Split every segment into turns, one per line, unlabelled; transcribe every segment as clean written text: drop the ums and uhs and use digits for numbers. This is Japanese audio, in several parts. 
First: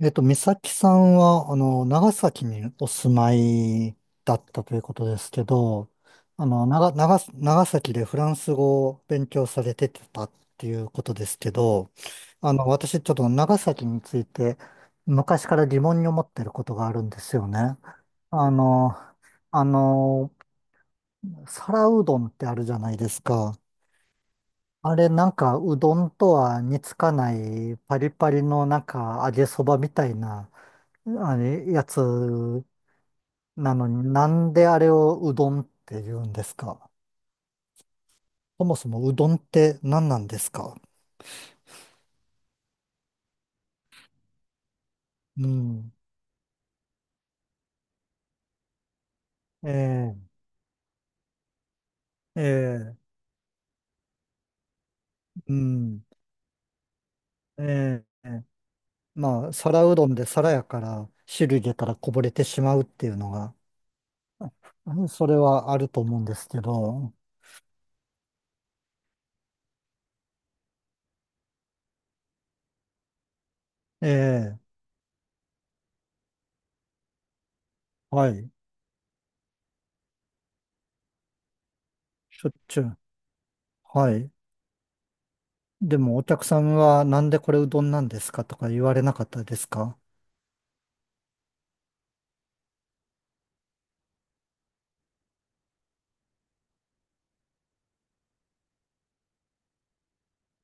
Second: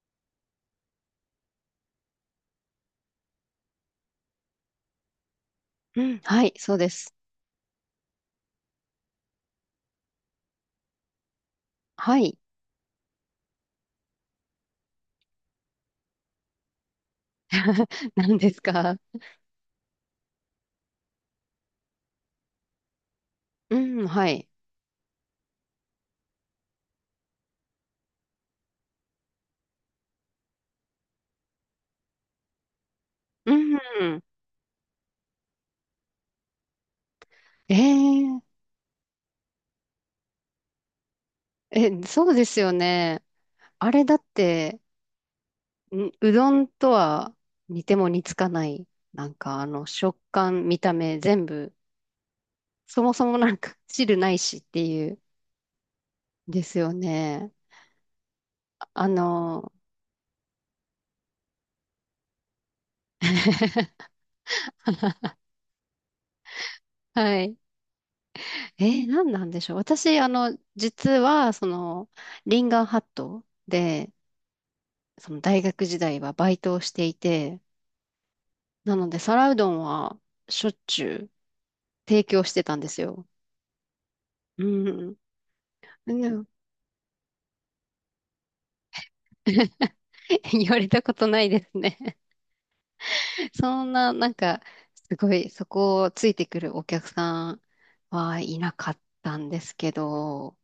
美咲さんは、長崎にお住まいだったということですけど、
うん、はい、そうです。
長崎でフランス語を勉強されてたっていうことですけど、
はい。
私ちょっと長崎について昔から疑問に思ってることがあるんですよね。
何で
あ
す
の、
か？
あの、皿うどんってあるじゃないですか。
うん、はい。
あれなんかうどんとは似つかないパリパリのなんか揚げそばみたいなあの、やつ
う
な
ん。
のになんであれをうどんって言うんですか？
えー、
そもそもうどんって何なんですか？
え、そうですよね。あれだって、
うん。
んうどんとは似ても似つかない。なんかあの食
ええ
感、見た目、全部、
え
そも
え
そもなんか 汁ないしっていう、
うん。
ですよね。
ええ
あ
まあ、
の
皿うどんで皿やから汁入れたらこぼれてしまうっていうのが、うんそれはあると思うんですけど、
はい。何なんでしょう。私、あの、実は、その、リンガーハットで、
ええ
その大学時代はバイトをしていて、
はい。
なので皿うどんはしょっちゅう提供
しょ
し
っ
てた
ち
ん
ゅ
で
う。
すよ。
はい。
うん。
でもお
う
客
ん。
さんはなんでこれうどんなんですかとか言われなかったですか？
言われたことないですね。そんな、なんか、すごい、そこをついてくるお客さんはいなかったんですけど、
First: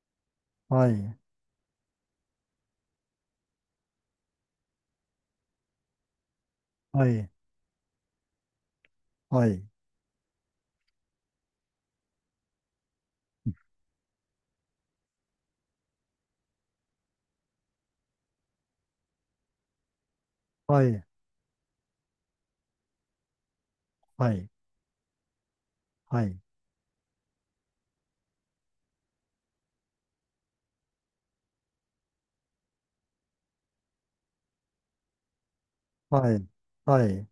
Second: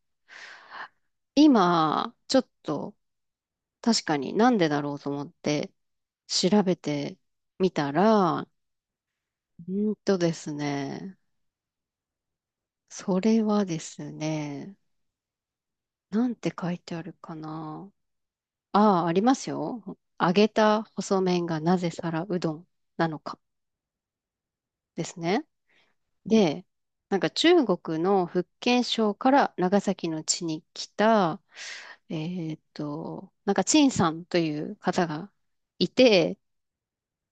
はい。
今、ちょっと確かになんでだろうと思って調べ
は
て
い。
みたら、
はい。
うんとですね、それはですね、なんて書いてあるかな。ああ、ありますよ。揚げ
は
た
い。
細麺がなぜ皿うどんなのか
はい、
ですね。
はい、
で、なんか中国の福建省から長崎の地に来た、えなんか陳さんという方がい
は
て、
い、はい。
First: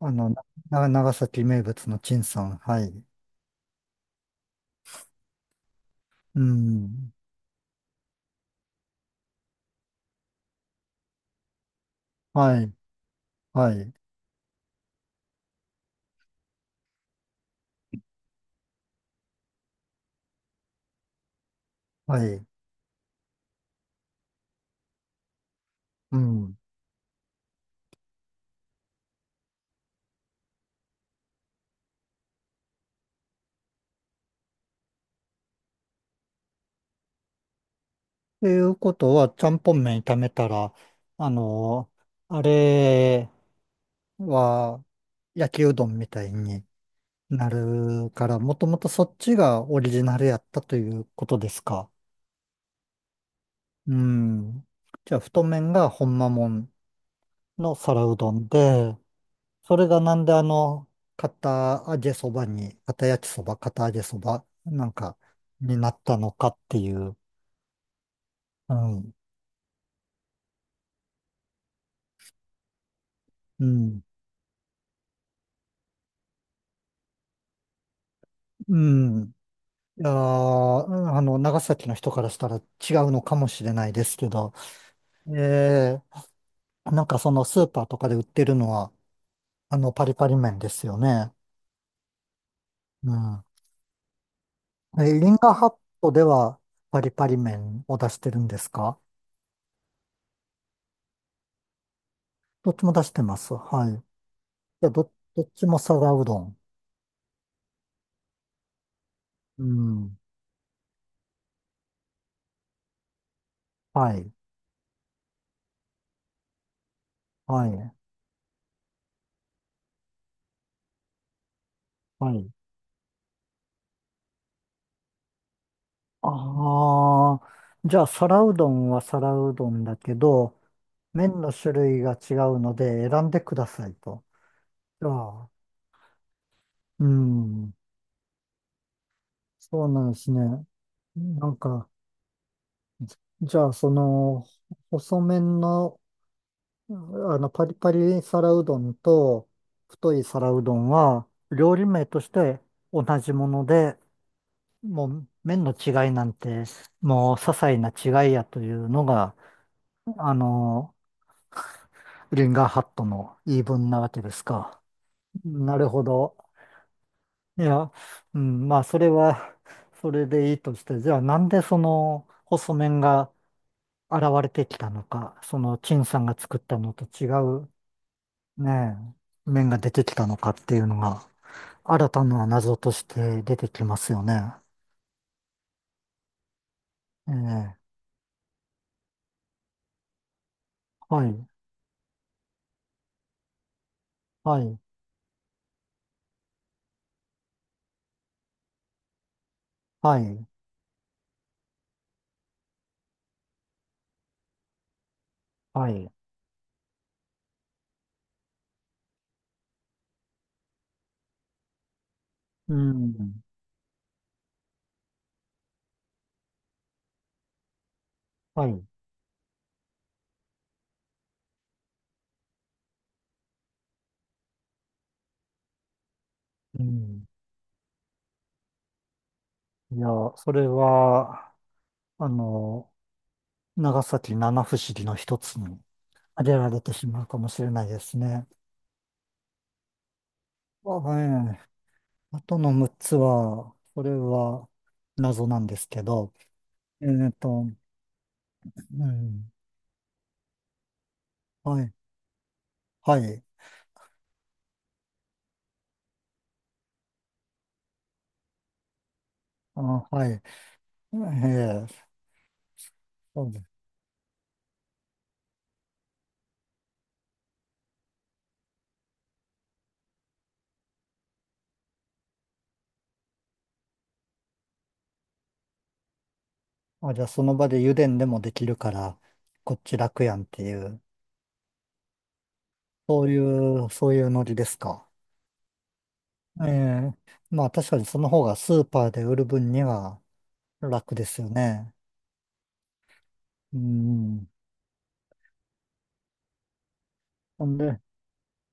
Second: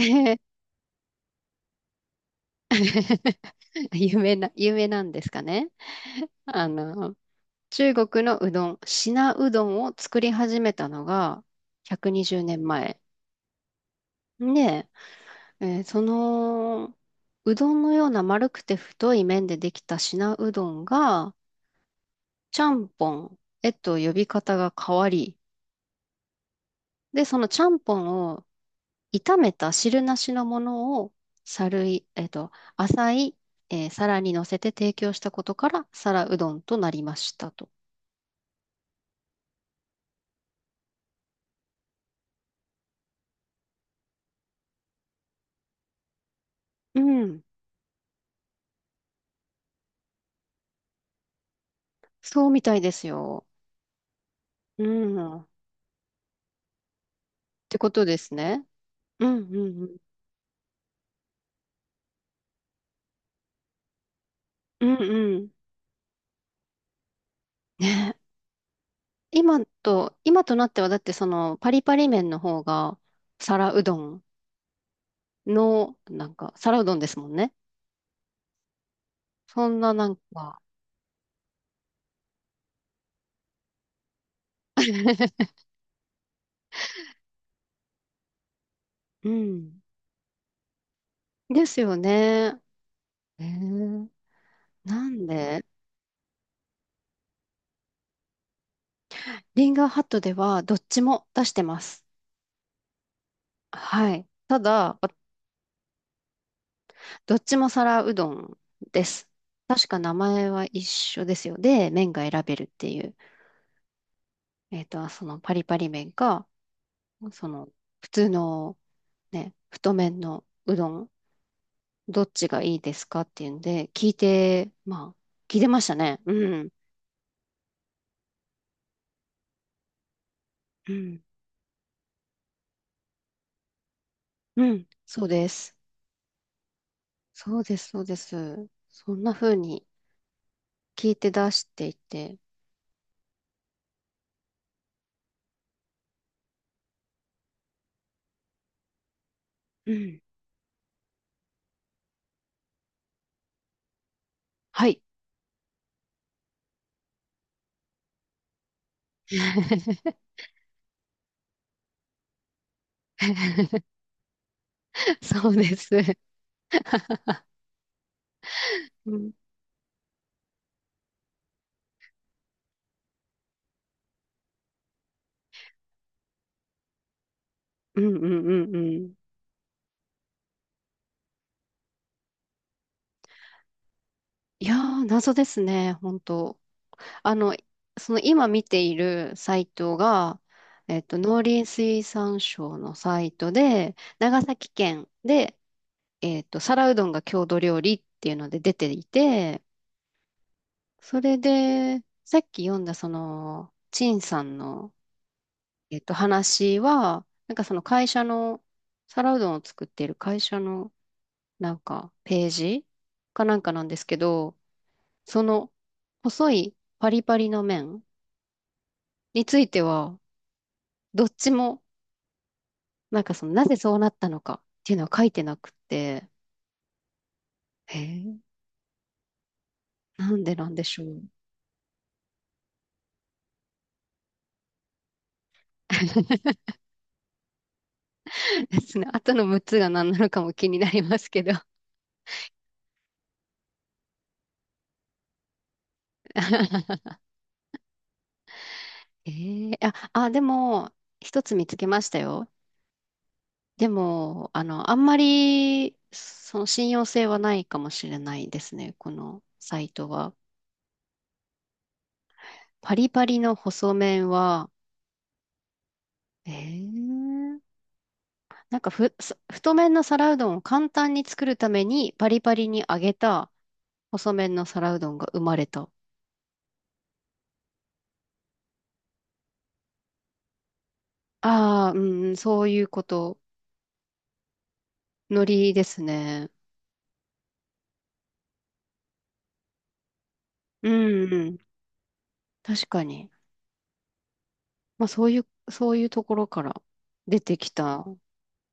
あの、な、長崎名物の陳さん、はい。
有名な、有名なんですかね。
う
あ
ん、
の、中国のうどん、品うどんを作り始めたのが120年
はい、
前。
はい、
ねんまえでその、うどんのような丸くて太い麺でできた品うどんが、
はい、
ちゃんぽんへと呼び方が変わり、
うん。
で、そのちゃんぽんを炒めた汁なしのものを、さるい、えっと、浅い、えー皿に乗せて提供したことから、皿うどんとなりましたと。
ということは、ちゃんぽん麺炒めたら、あの、あれは焼きうどんみたいに
うん、
なるから、もともとそっちがオリジナルやったということですか？
そうみたいですよ。
うん。
う
じ
ん、
ゃあ、太
っ
麺がほんまもんの
てこと
皿う
で
ど
す
ん
ね。
で、
うん、う
それ
ん、
がなんで片揚げそばに、片焼きそば、片揚げそば、
う
なん
ん、う
か、
ん、うん。
になったのかっていう、
ね、
うん、
今と、今となってはだってそのパリパリ麺の方が
う
皿うど
ん、
んの、なんか皿うどんですもんね。
うん。
そんな
い
な
やー
んか、
長崎の人からしたら違うのかもしれないですけど、えー、なんかそのスーパーとかで売ってるのは、
うん。
パリパリ麺ですよね。
ですよね。
う
え
ん。
ー、な
え、
ん
リンガー
で、
ハットではパリパリ麺を出してるんですか？
リンガーハットではどっちも出してます。
どっちも出してます。はい。い
はい。た
や、
だ、わ、
ど、どっちも皿うどん。
どっちも皿うどんです。
う
確か名
ん。
前は一緒ですよ。で、麺が選べるっていう。
はい、
そのパリパリ麺か、そ
は
の
い、
普通のね、太麺のうどん。どっ
は
ち
い。
がいいですかっていうんで、聞いて、まあ、聞いてましたね。うん。
ああ、じゃあ、皿うどんは皿うどんだけど、
うん。
麺の種類が違うので選んでくださいと。
うん。
じゃ
そうで
あ、
す。
う
そう
ん、
です、そうです。そんな風に
そうなんですね。
聞いて
な
出
ん
して
か、
いて。
じじゃあ、その、細麺の、あパリパリ皿うどんと、
う
太
ん。
い皿うどんは、料理名として同じもので、
はい。
もう、麺の違いなんて、もう、些細な違いやというのが、あの、リンガーハットの言い 分なわけですか？
そうで
なるほ
す。
ど。いや、うん、まあ、それ
うん。
は、それでいいとして、じゃあなんでその細麺が現れてきたのか、その陳さんが作ったのと違う
うんうんうんう
ね
ん。
え、麺が出てきたのかっていうのが、新たな謎として出てきますよね。
いやー、謎ですね、本当。
え
あの、
え、
その今見ているサイトが、
は
農
い、
林水産省のサイトで、長
は
崎
い、
県で、皿うどんが郷土料理っていうので出ていて、
はい、
それで、さっき読んだその、陳さんの、
はい、
話は、なんかその会社の、皿うどんを作っている会社の、なんか、ペー
う
ジ
ん、
かなんかなんですけど、その、細いパリパリの麺
はい、
については、どっちも、なんかその、なぜそうなったのかっていうのは書いてなくって、
うん。
へえ、
いや、
なん
そ
で
れ
なんでしょう。
は、あの、長崎七不思議の一つに 挙げられてしまうかもしれないですね。
ですね。後の6つが何なのかも気にな
ま
ります
あ
けど。
ね、あとの6つは、これは謎なんですけど、え っと、うん、
でも、一つ見つ
は
け
い、
ましたよ。
はい、
でも、あの、あんまり、その信用性はないかもしれないですね。このサ
あ、
イト
は
は。
い、ええ
パリパリ
そう
の
です。
細麺は、えー、なんかふ、そ、太麺の皿うどんを簡単に作るために、パリパリに揚げた細麺の皿うどんが生まれた。
あ、じゃあその場で油田でもできるから、こっち楽やんっていう、
ああ、うん、そういうこ
そうい
と。
う、そういうノリですか？
海苔ですね。
ええまあ確かにその方がスーパーで売る分には
う
楽ですよ
ん、
ね。
確かに。
うん。
まあそういう、そういうところから出て
ほ
き
んで
た。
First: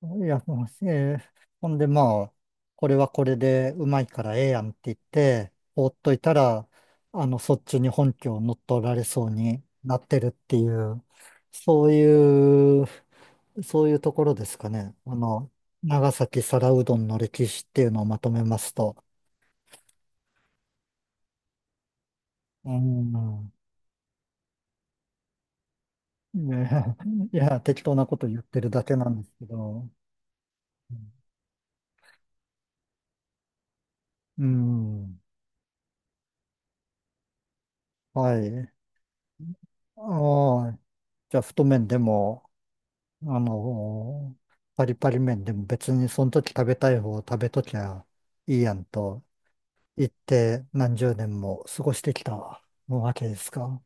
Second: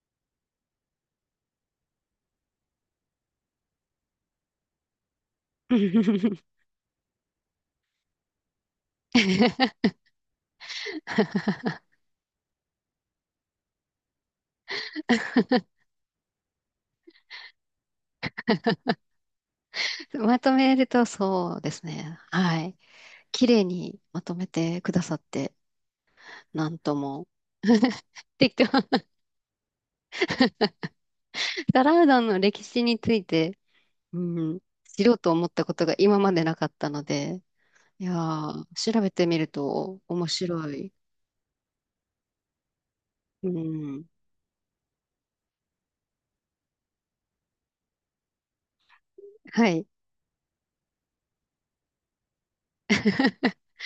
いや、もうえーほんで、まあ、これはこれでうまいからええやんって言って、放っといた ら、そっちに本拠を乗っ取られそうになってるっていう、そういう、そういうところですかね。長崎皿うどんの歴史っていうのをまとめますと。
まとめるとそうですね。は
う
い。綺
ん。
麗にまとめてくださって、な
ね、
んとも。
いや、適当なこ と言っ
適
て
当。
るだけな んですけど。
皿うどんの歴史について、う
う
ん、知ろう
ん。
と思ったことが今までなかったので、いや
は
ー、
い。
調べてみると面
あ
白
あ、
い。
じゃあ、太麺でも、あ
うん。
の、パリパリ麺でも別にその時食べたい方を食べときゃいいやんと
はい。
言って何十年も過ごしてきたわけですか？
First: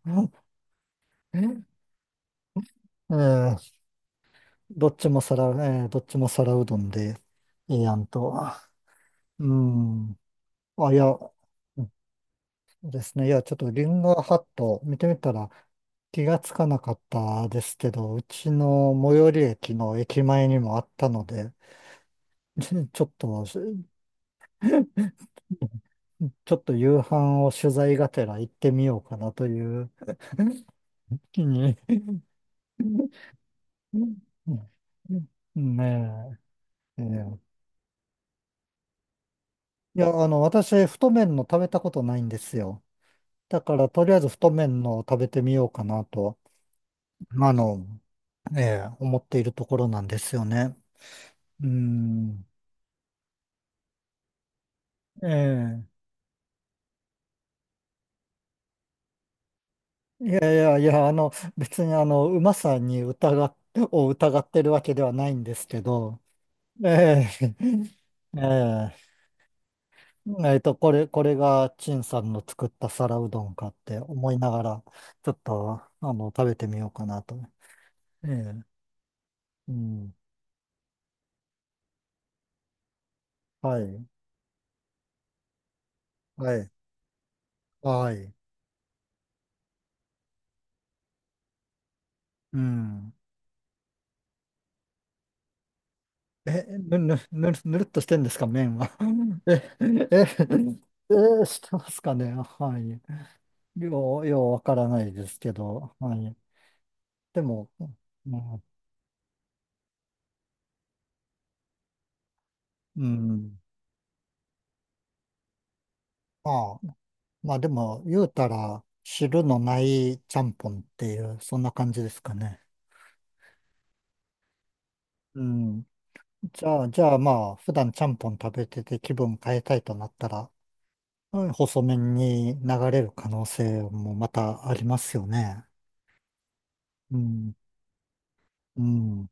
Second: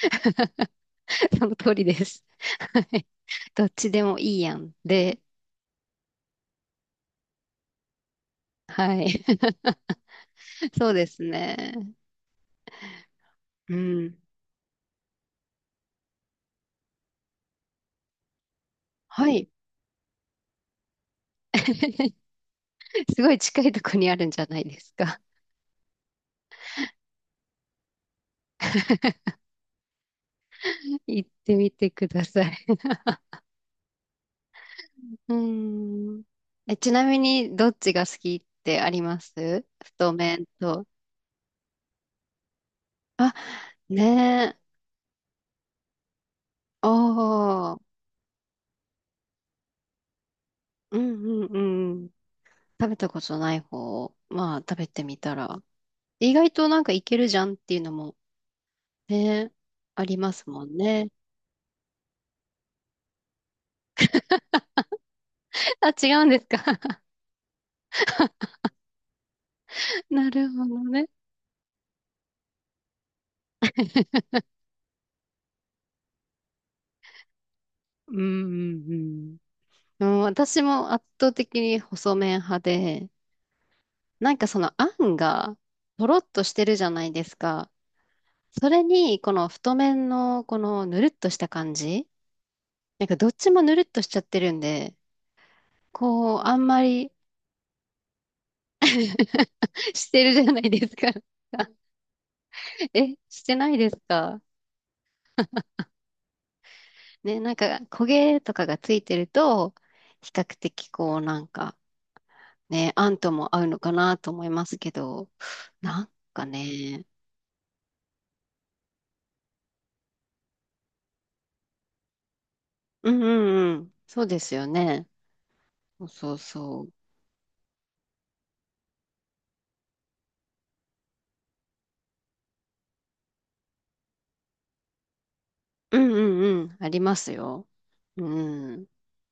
その
え
通りです。
え
どっ
ー
ちでもいいやん。
どっち
で、
も皿、えーどっちも皿うどんでいいやんと。
はい。
う ん。
そ
あ、
う
い
で
や、
すね。
ですね。いや、ちょっと
う
リンゴ
ん。
ハット見てみたら気がつかなかったですけど、うちの最
は
寄り
い。
駅の駅前にもあったので、ちちょっ
すごい
と
近いとこにあるんじゃないですか？
ちょっと夕飯を取材がてら行ってみようかなという
行っ
気
てみ
に
てください。う
うん
ーん。
ね
え、ち
え。え
なみ
え
に、どっちが好きってあります、
いや、
太麺と？
私、太麺の食べたことないんですよ。
あ、
だから、
ね
とりあえず太
え。
麺のを食べてみようかなと、あ
おー。
の、ええ、思っているところなんですよね。
うんう
う
んうん。
ん。
食べたことない方を、まあ、食べてみ
え
たら。
え。
意外となんかいけるじゃんっていうのも、ね、あり
い
ま
や
す
い
もん
やいや、
ね。
別にうまさに疑っ、を疑ってるわけではないんです け
あ、違
ど、
うんです
え
か？
え。ええ。
なるほど
これ、
ね。
これが陳さんの作った皿うどんかって思いながら、ちょっと、食べてみようかなと。
うんう
ええ、
ん
う
うん。
ん。
うん、私も圧倒的に細麺派で、
はい。
なんかそのあんがとろっとし
は
て
い。
るじゃないですか。
はい。
それにこの太麺のこのぬるっとした感じ、
う
なん
ん。
かどっちもぬるっとしちゃってるんで、こうあ
え、
んまり。
ぬるっとしてんですか、麺は。え、
してるじゃないですか。
え、え、して ますかね。はい。
え、してないですか
ようわからないですけど、はい。
ね、
で
なん
も、
か
うん。
焦げとかがついてると、比較的こうなんかね、
う
あんとも
ん
合うのかなと思いますけど、なんか
まあ、
ね、
まあでも、言うたら、汁のないちゃんぽんっていう、そんな感じですかね。
うんうんうん。そうですよね。
うん。
そうそう
じ
そ
ゃあ、
う。
じゃあまあ、普段ちゃんぽん食べてて気分変えたいとなったら、うん細麺に流れる可能性もまたありますよね。
うんうんうん。ありま
う
す
ん。
よ。う
う
ん。
ん。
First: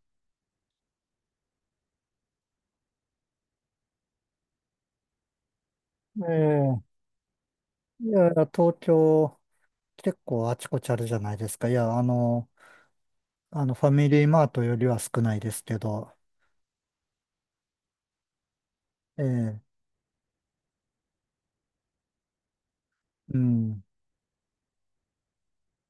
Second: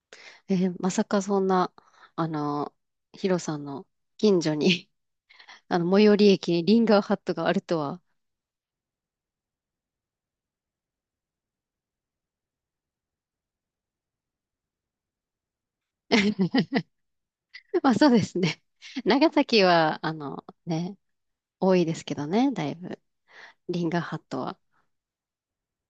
まさかそんな、あの、ヒロさんの近所に、あの、最寄り駅にリン
ええ
ガーハットがあるとは。
いや、東京、結構あちこちあるじゃないですか。いや、ファミリーマートよりは少ないですけど、
まあそうですね。長
え
崎
え
は、あの、ね、多いですけどね、だいぶ。
うん。
リンガーハットは。